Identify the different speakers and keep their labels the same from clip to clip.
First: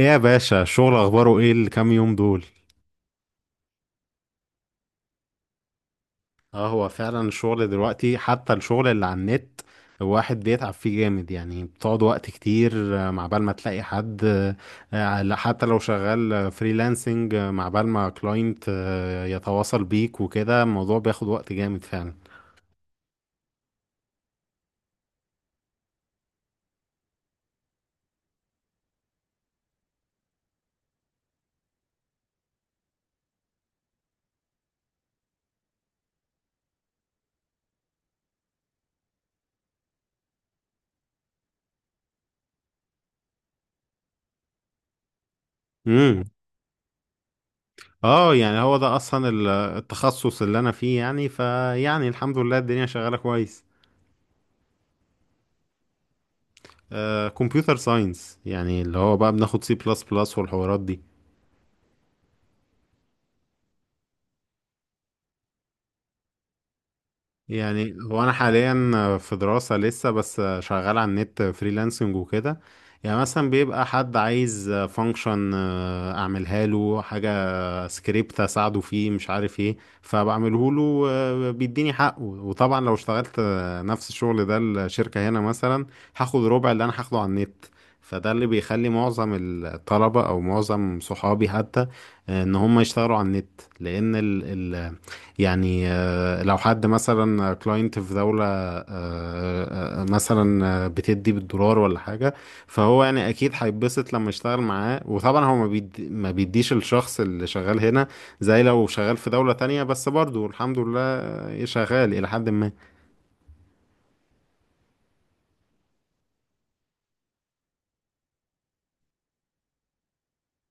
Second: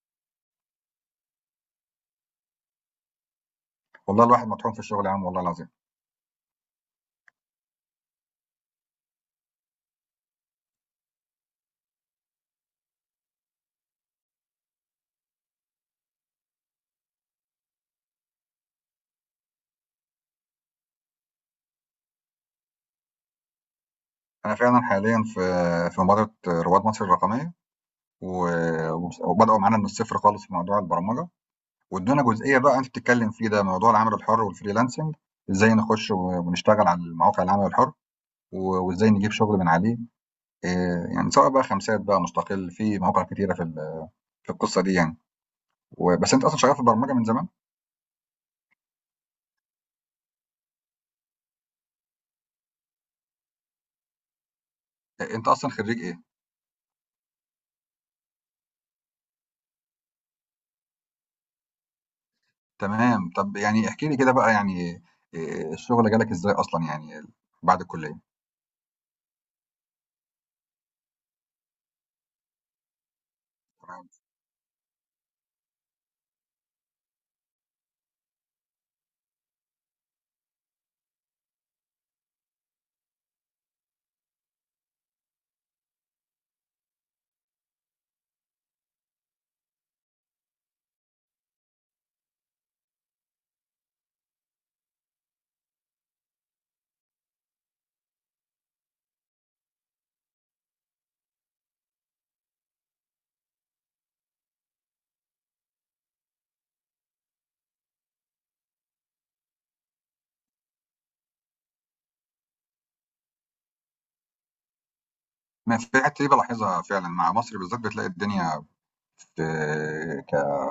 Speaker 1: ايه يا باشا، الشغل اخباره ايه الكام يوم دول؟
Speaker 2: والله الواحد مطحون في الشغل يا عم، والله العظيم.
Speaker 1: اه، هو فعلا الشغل دلوقتي، حتى الشغل اللي على النت الواحد بيتعب فيه جامد، يعني بتقعد وقت كتير. مع بال ما تلاقي حد لا، حتى لو شغال فريلانسنج، مع بال ما كلاينت يتواصل بيك وكده، الموضوع بياخد وقت جامد فعلا.
Speaker 2: انا فعلا حاليا في مبادره رواد مصر الرقميه، و- وبداوا معانا من الصفر خالص في موضوع البرمجه. وادونا جزئيه بقى انت بتتكلم فيه، ده موضوع العمل الحر والفريلانسنج، ازاي نخش ونشتغل على المواقع العمل الحر، وازاي نجيب شغل من عليه. إيه يعني، سواء بقى خمسات بقى مستقل، في مواقع كتيره في القصه دي يعني.
Speaker 1: امم.
Speaker 2: بس انت اصلا شغال في البرمجه من زمان.
Speaker 1: اه، يعني هو ده اصلا التخصص اللي انا فيه، يعني الحمد لله الدنيا شغالة كويس.
Speaker 2: إيه، انت اصلا خريج ايه؟
Speaker 1: كمبيوتر ساينس، يعني اللي هو بقى بناخد C++ والحوارات دي.
Speaker 2: تمام، طب يعني احكي لي كده بقى يعني، إيه، الشغل جالك ازاي اصلا يعني، بعد
Speaker 1: يعني
Speaker 2: الكليه.
Speaker 1: هو انا حاليا في دراسة لسه، بس شغال على النت فريلانسنج وكده. يعني مثلا بيبقى حد عايز فانكشن اعملها له، حاجة سكريبت اساعده فيه مش عارف ايه، فبعمله له بيديني حقه. وطبعا لو اشتغلت نفس الشغل ده الشركة هنا مثلا، هاخد ربع اللي انا هاخده على النت. فده اللي بيخلي معظم الطلبة او معظم صحابي حتى ان هم يشتغلوا على النت، لان ال ال يعني لو حد مثلا كلاينت في دولة مثلا بتدي بالدولار ولا حاجة، فهو يعني اكيد هيتبسط لما يشتغل معاه. وطبعا هو ما بيديش الشخص اللي شغال هنا، زي لو شغال في دولة تانية، بس برضه الحمد لله شغال الى حد ما.
Speaker 2: ما في الحته دي بلاحظها فعلا مع مصر بالذات، بتلاقي الدنيا في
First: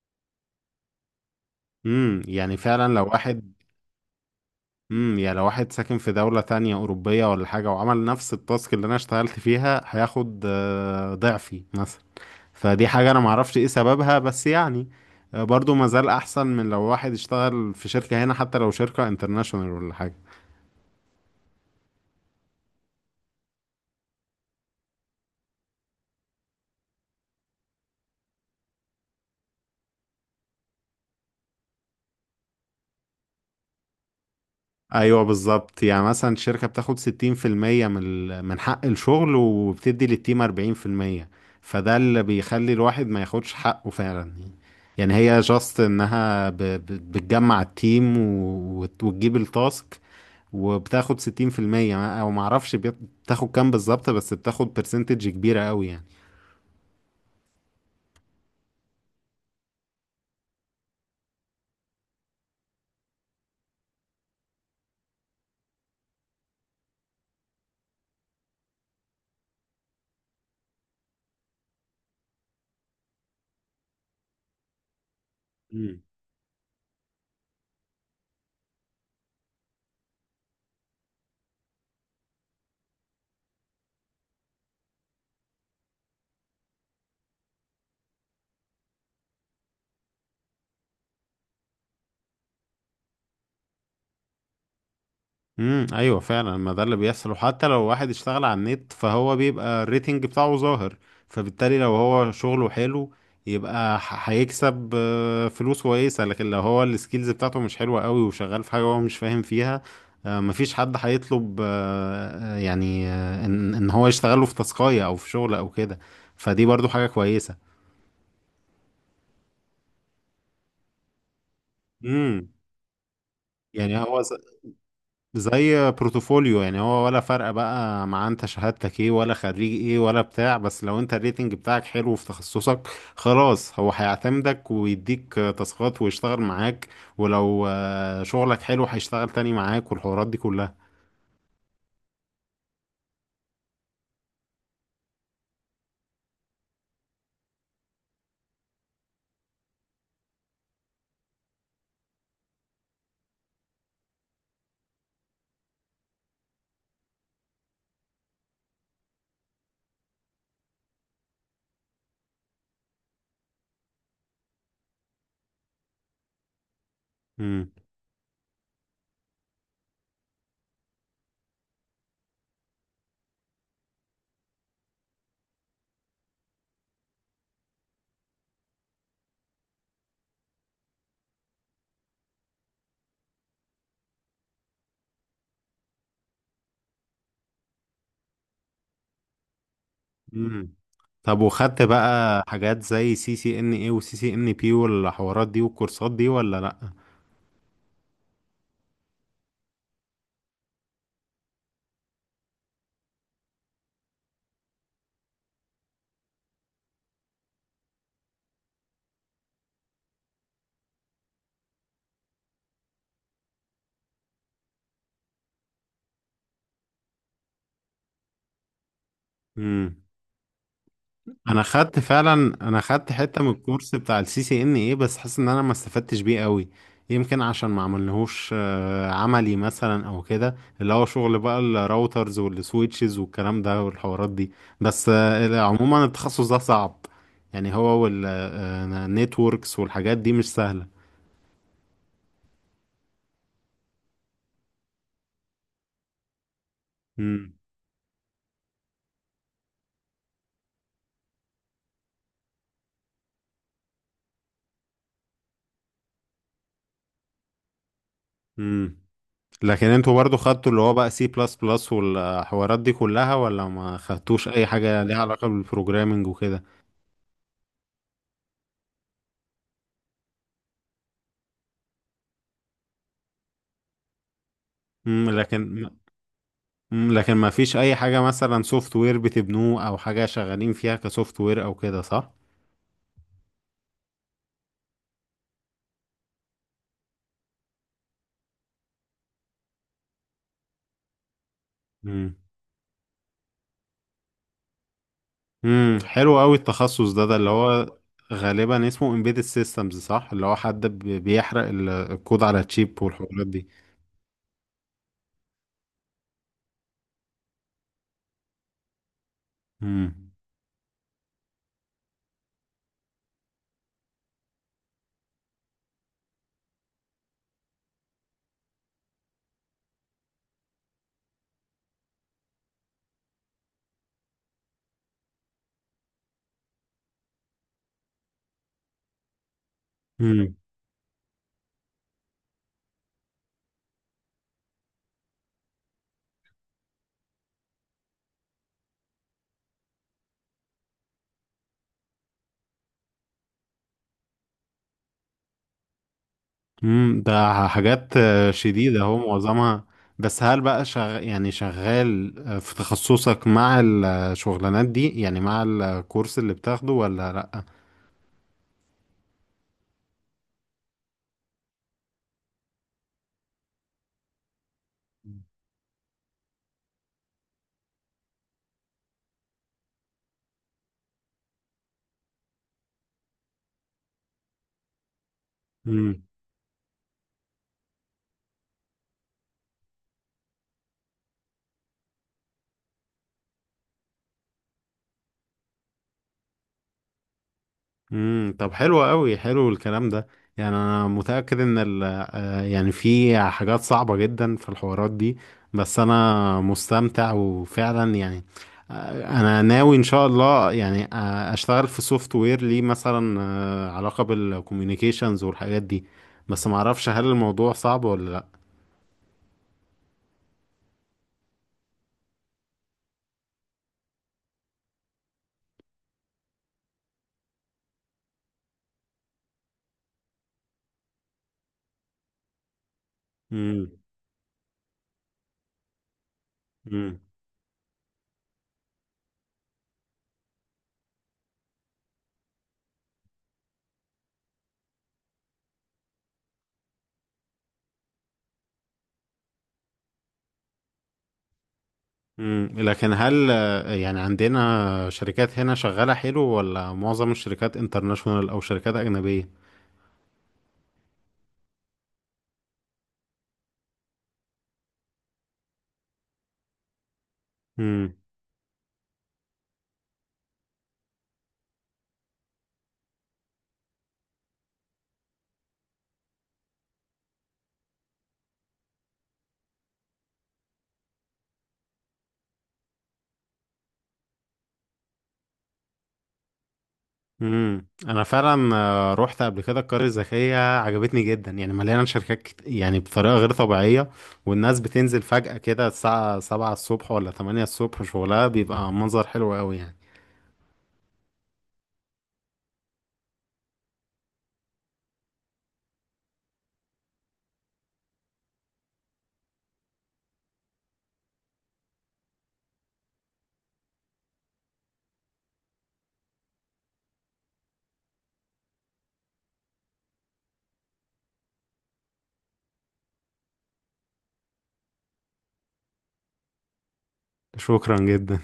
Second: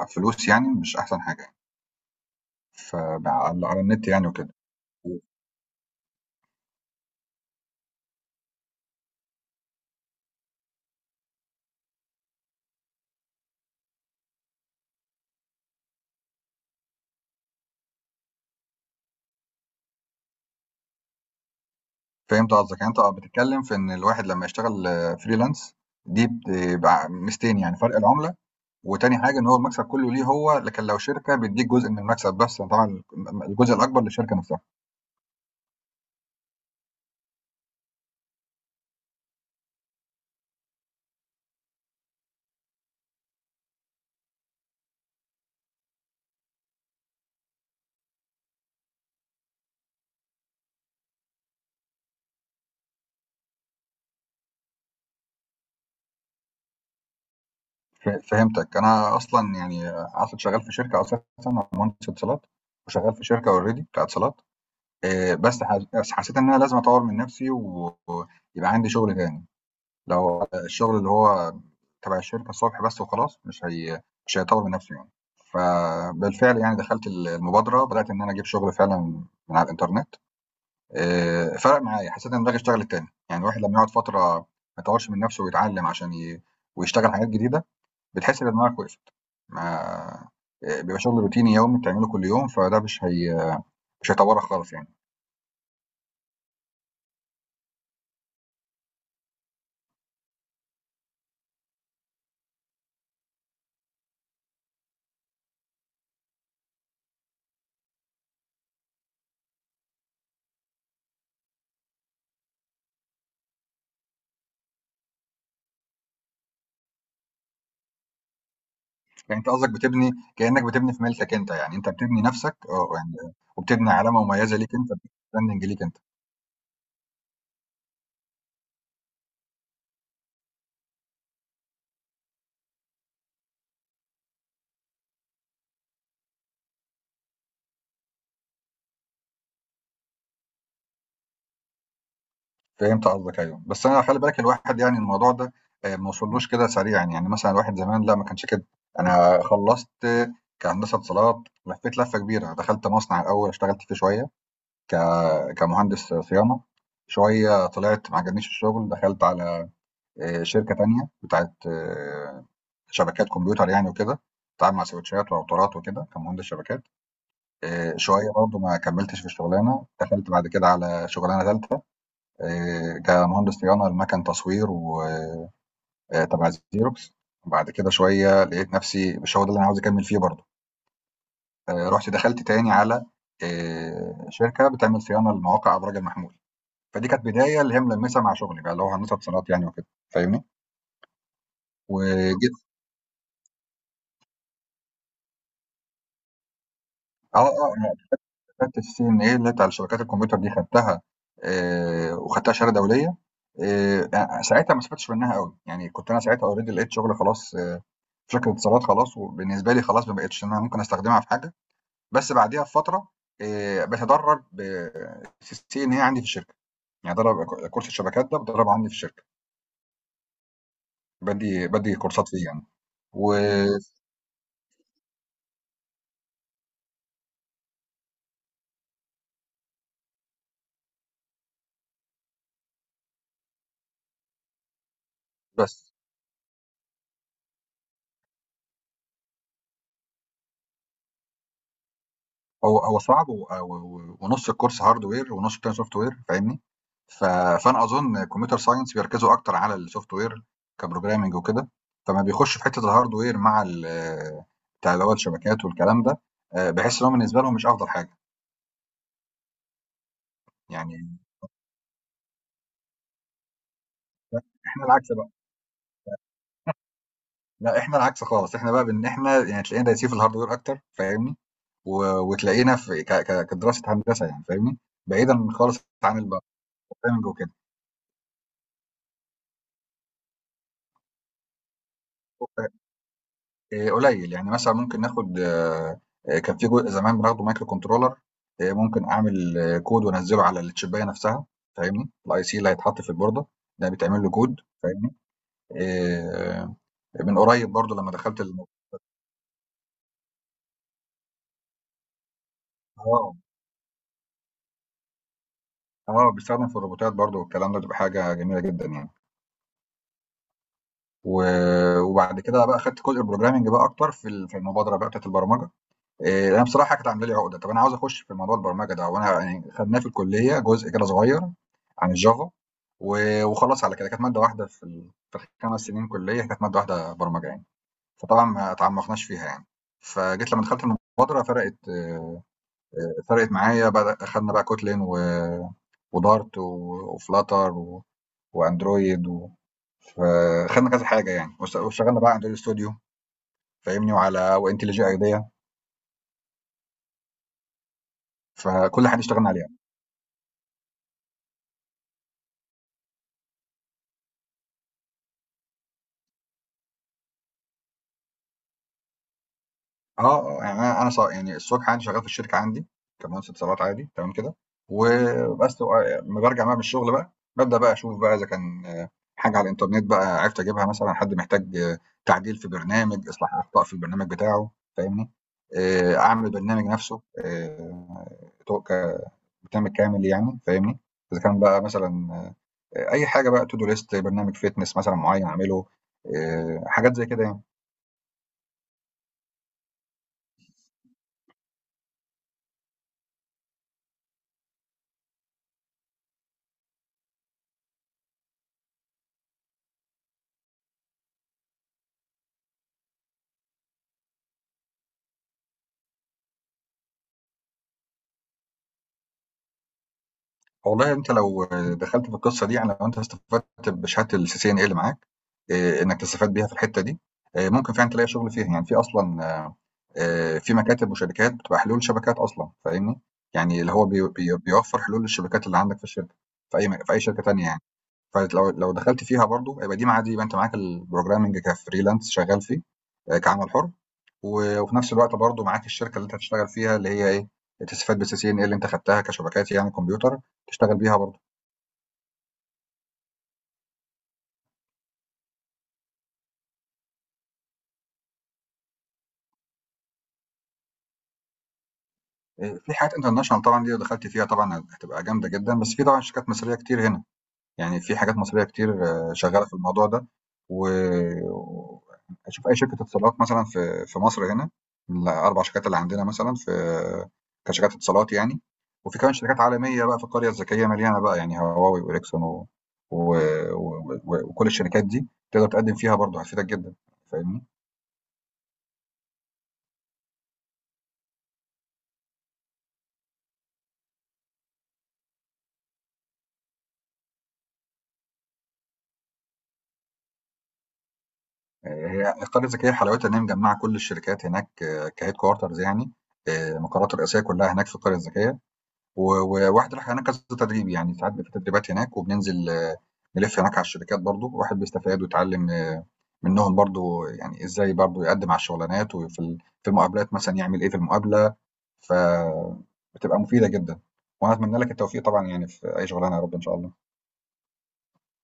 Speaker 2: كفلوس يعني، مش احسن حاجه يعني.
Speaker 1: امم. يعني فعلا
Speaker 2: ف
Speaker 1: لو واحد...
Speaker 2: على النت يعني وكده.
Speaker 1: امم. يعني لو واحد ساكن في دولة تانية أوروبية ولا حاجة، وعمل نفس التاسك اللي أنا اشتغلت فيها، هياخد ضعفي مثلا. فدي حاجة أنا معرفش إيه سببها، بس يعني برضو مازال أحسن من لو واحد اشتغل في شركة هنا، حتى لو شركة انترناشونال ولا حاجة.
Speaker 2: فهمت قصدك، يعني انت بتتكلم في ان الواحد لما يشتغل فريلانس، دي بتبقى ميزتين، يعني فرق العمله، وتاني حاجه ان هو المكسب كله ليه هو، لكن لو شركه بيديك جزء من المكسب بس يعني، طبعا الجزء الاكبر للشركه نفسها.
Speaker 1: ايوه بالظبط. يعني مثلا الشركه بتاخد 60% من حق الشغل، وبتدي للتيم 40%. فده اللي بيخلي الواحد ما ياخدش حقه فعلا. يعني هي جاست انها بتجمع التيم وتجيب التاسك، وبتاخد 60%، او ما اعرفش بتاخد كام بالظبط، بس بتاخد برسنتج كبيره قوي.
Speaker 2: فهمتك، انا اصلا يعني اصلا شغال في شركه اساسا. أنا مهندس اتصالات، وشغال في شركه اوريدي بتاعت اتصالات. بس حسيت ان انا لازم اطور من نفسي، ويبقى عندي شغل تاني. لو الشغل اللي هو تبع الشركه الصبح بس وخلاص، مش هيطور من نفسي يعني.
Speaker 1: يعني
Speaker 2: فبالفعل يعني دخلت المبادره، بدات ان انا اجيب شغل فعلا من على الانترنت. فرق معايا، حسيت ان دماغي اشتغلت تاني، يعني الواحد لما يقعد فتره ما يطورش من نفسه ويتعلم عشان ويشتغل حاجات جديده، بتحس ان دماغك وقفت. ما بيبقى شغل روتيني يومي بتعمله كل يوم، فده مش هيطورك خالص يعني.
Speaker 1: ايوه، فعلا ما ده اللي بيحصل. وحتى لو واحد اشتغل على النت، فهو بيبقى الريتنج بتاعه ظاهر، فبالتالي لو هو شغله حلو يبقى هيكسب فلوس كويسه. لكن لو هو السكيلز بتاعته مش حلوه قوي، وشغال في حاجه هو مش فاهم فيها، مفيش حد هيطلب ان هو يشتغله في تاسكايه او في شغل او كده. فدي برضو حاجه كويسه.
Speaker 2: يعني أنت قصدك بتبني، كأنك بتبني في ملكك أنت، يعني أنت بتبني
Speaker 1: امم.
Speaker 2: نَفْسك، يعني وبتبني
Speaker 1: يعني هو
Speaker 2: علامة مميزة ليك أنت، براندنج ليك
Speaker 1: زي
Speaker 2: أنت.
Speaker 1: بروتوفوليو، يعني هو ولا فرق بقى مع انت شهادتك ايه، ولا خريج ايه، ولا بتاع، بس لو انت الريتنج بتاعك حلو في تخصصك، خلاص هو هيعتمدك ويديك تاسكات ويشتغل معاك. ولو شغلك حلو، هيشتغل تاني معاك والحوارات دي كلها.
Speaker 2: فهمت قصدك، أيوه، بس أنا خلّي بالك، الواحد يعني، الموضوع ده ما وصلّوش كده سريعًا، يعني مثلًا الواحد زمان لأ، ما كانش كده. أنا خلّصت كهندسة اتصالات، لفّيت لَفّة كبيرة، دخلت مصنع الأول، اشتغلت فيه شوية ك كمهندس صيانة. شوية طلعت ما عجبنيش الشغل، دخلت على شركة تانية بتاعة شبكات كمبيوتر يعني وكده، باتعامل مع سويتشات وراوترات وكده كمهندس شبكات.
Speaker 1: امم.
Speaker 2: شوية برضه ما كمّلتش في الشغلانة، دخلت بعد كده على شغلانة تالتة، كمهندس صيانة لمَكَن تصوير، و تبع Xerox. وبعد كده شوية لقيت نَفْسي مش هو ده اللي أنا عاوز أكمّل فيه برضه. رُحت دخلت تاني على شركة بتعمل صيانة لمواقع أبراج المحمول. فدي كانت بداية اللي هي ملمّسة مع شغلي بقى، اللي هو هندسة صالات يعني وكده، فاهمني؟
Speaker 1: امم. طب، وخدت بقى
Speaker 2: وجيت.
Speaker 1: حاجات زي CCNA، وسي سي ان بي، والحوارات دي والكورسات دي ولا لا؟
Speaker 2: آه، آه. شهادة الCNA اللي هي بتاع شبكات الكمبيوتر دي خدتها، وخدتها شهادة دولية. أ ساعتها ما استفدتش منها أوي، يعني كنت أنا ساعتها already لقيت شغل خلاص، في شركة اتصالات خلاص، وبالنسبة لي خلاص ما بقتش إن أنا ممكن أستخدمها في حاجة. بس بعديها بفترة باتدرب في الCNA عندي في الشركة، يعني باتدرب كورس الشبكات ده باتدربه عندي في الشركة،
Speaker 1: امم. انا
Speaker 2: بادّي
Speaker 1: خدت
Speaker 2: كورسات
Speaker 1: فعلا
Speaker 2: فيه يعني.
Speaker 1: انا خدت حته من
Speaker 2: إمم.
Speaker 1: الكورس بتاع الCCNA، بس حاسس ان انا ما استفدتش بيه قوي. يمكن عشان ما عملناهوش عملي مثلا او كده، اللي هو شغل بقى الراوترز والسويتشز والكلام ده والحوارات دي. بس
Speaker 2: وبس.
Speaker 1: عموما التخصص ده صعب. يعني هو والنتوركس والحاجات دي مش سهله.
Speaker 2: هو صعب ونص الكورس هاردوير ونص التاني سوفت وير، فاهمني؟ ف-
Speaker 1: امم.
Speaker 2: فانا اظن كمبيوتر ساينس بيركزوا اكتر على السوفت وير كبروجرامنج وكده، فما بيخش في حته الهاردوير بتاع اللي هو الشبكات والكلام ده. بحس ان هو بالنسبه لهم مش افضل حاجه
Speaker 1: امم، لكن انتوا برضو خدتوا اللي هو
Speaker 2: يعني.
Speaker 1: بقى C++ والحوارات دي كلها، ولا ما خدتوش اي
Speaker 2: احنا
Speaker 1: حاجه
Speaker 2: العكس
Speaker 1: ليها
Speaker 2: بقى،
Speaker 1: علاقه بالبروجرامنج وكده؟
Speaker 2: لا احنا العكس خالص، احنا بقى بان احنا يعني تلاقينا دايسين في الهاردوير اكتر، فاهمني؟ وتلاقينا في كدراسه هندسه يعني، فاهمني؟
Speaker 1: امم،
Speaker 2: بعيدا خالص
Speaker 1: لكن...
Speaker 2: عن
Speaker 1: مم،
Speaker 2: البروجرامنج
Speaker 1: لكن ما
Speaker 2: وكده.
Speaker 1: فيش اي حاجة مثلا سوفت وير بتبنوه، او حاجة شغالين فيها كسوفت وير او كده صح؟
Speaker 2: قليل يعني، مثلا ممكن ناخد، كان في جزء زمان بناخده مايكرو كنترولر. ممكن اعمل كود وانزله على الشبايه نفسها، فاهمني؟
Speaker 1: امم.
Speaker 2: الاي سي اللي هيتحط في البورده ده بيتعمل له كود، فاهمني؟
Speaker 1: امم، حلو قوي
Speaker 2: آه،
Speaker 1: التخصص ده، ده
Speaker 2: من
Speaker 1: اللي
Speaker 2: قريب برضو
Speaker 1: هو
Speaker 2: لما دخلت
Speaker 1: غالبا اسمه embedded systems صح؟ اللي هو حد بيحرق الكود على تشيب
Speaker 2: اه،
Speaker 1: والحوارات دي.
Speaker 2: اه، بيستخدم في الروبوتات برضو والكلام ده، بتبقى حاجه جميله جدا يعني.
Speaker 1: امم.
Speaker 2: و... وبعد كده بقى خدت جزء البروجرامنج بقى اكتر في المبادره بقى بتاعت البرمجه. انا بصراحه كانت عامله لي عقده، طب انا عاوز اخش في موضوع البرمجه ده، وانا يعني خدناه في الكليه جزء كده صغير عن الجافا، وخلاص على كده كانت ماده واحده في ال5 سنين كليه، كانت ماده واحده برمجه يعني، فطبعا ما تعمقناش فيها يعني. فجيت
Speaker 1: امم.
Speaker 2: لما دخلت المبادره، فرقت معايا، بقى اخدنا بقى كوتلين ودارت وفلاتر واندرويد فخدنا كذا حاجه يعني، واشتغلنا بقى على اندرويد ستوديو، فاهمني؟ وعلى وانتليجي ايديا،
Speaker 1: امم، ده حاجات شديدة
Speaker 2: فكل
Speaker 1: هو
Speaker 2: حاجه اشتغلنا عليها.
Speaker 1: معظمها. بس هل بقى يعني شغال في تخصصك مع الشغلانات دي، يعني مع الكورس اللي بتاخده ولا
Speaker 2: آه، آه، يعني أنا يعني الصبح عندي شغّال في الشركة عندي كمهندس اتصالات عادي تمام كده. وبس، أمّا بارجع بقى من الشغل بقى، بابدأ بقى أشوف بقى إذا كان حاجة على الإنترنت بقى عرفت أجيبها مثلًا، حد محتاج تعديل في برنامج، إصلاح أخطاء في البرنامج بتاعه، فاهمني؟
Speaker 1: لأ؟
Speaker 2: أعمل البرنامج نفسه، تو ك برنامج كامل يعني، فاهمني؟ إذا كان بقى مثلًا، أي حاجة بقى to do list، برنامج fitness مثلًا معيّن أعمله، حاجات زي كده يعني.
Speaker 1: امم، طب حلو قوي، حلو الكلام ده. يعني انا متأكد ان ال آه، يعني في حاجات صعبة جدا في الحوارات دي، بس انا مستمتع وفعلا يعني انا ناوي ان شاء الله، يعني اشتغل في سوفت وير ليه مثلا علاقة بالكوميونيكيشنز والحاجات دي، بس معرفش هل الموضوع صعب ولا لا.
Speaker 2: والله انت لو دخلت في القصه دي، يعني لو انت استفدت بشهاده الCCNA اللي معاك، إيه، انك تستفاد بيها في الحته دي، إيه، ممكن فعلا تلاقي شغل فيها يعني، في اصلا في مكاتب وشركات بتبقى حلول شبكات اصلا، فاهمني؟ يعني
Speaker 1: امم.
Speaker 2: اللي هو بيوفر حلول للشبكات اللي عندك في الشركه، في
Speaker 1: امم.
Speaker 2: اي شركه تانيه يعني. لو دخلت فيها برضو، يبقى دي مع دي، يبقى انت معاك البروجرامنج كفريلانس شغال فيه، كعمل حر، وفي نفس الوقت برضو معاك الشركه اللي انت هتشتغل فيها، اللي هي ايه، تستفاد بالسي سي ان اي اللي انت خدتها كشبكات يعني كمبيوتر، تشتغل بيها برضو.
Speaker 1: امم، لكن هل يعني عندنا شركات هنا شغالة حلو، ولا معظم الشركات انترناشونال او شركات اجنبية؟
Speaker 2: في حاجات international طبعًا، دي لو دخلتِ فيها طبعًا هتبقى جامدة جدًا، بس في طبعًا شركات مصرية كتير هنا، يعني
Speaker 1: امم.
Speaker 2: في حاجات مصرية كتير شغّالة في الموضوع ده. و أشوف أي شركة اتصالات مثلًا في مصر هنا، من ال4 شركات اللي عندنا مثلًا في، كشركات اتصالات يعني، وفي كمان شركات عالمية بقى في القرية الذكية مليانة بقى، يعني هواواي وإريكسون و و و و وكل الشركات دي تقدر تقدّم فيها برضه، هتفيدك جدًا، فاهمني؟
Speaker 1: امم، انا فعلا رحت قبل كده القرية الذكية، عجبتني جدا. يعني مليانة شركات يعني بطريقة غير طبيعية، والناس بتنزل فجأة كده الساعة 7 الصبح ولا 8 الصبح، شغلها بيبقى منظر حلو قوي يعني.
Speaker 2: هي القرية الذكية حلاوتها إن هي مجمعة كل الشركات هناك، كهيد كوارترز يعني، المقرات الرئيسية كلها هناك في القرية الذكية، وواحد راح هناك كذا تدريب يعني، ساعات بيبقى في تدريبات هناك، وبننزل نلف هناك على الشركات، برضو الواحد بيستفاد ويتعلم منهم برضو، يعني إزاي برضو يقدم على الشغلانات، في المقابلات مثلا يعمل إيه في المقابلة، فبتبقى مفيدة جدا. وأنا أتمنى لك التوفيق طبعا يعني في أي شغلانة، يا رب إن شاء الله.
Speaker 1: شكرا جدا.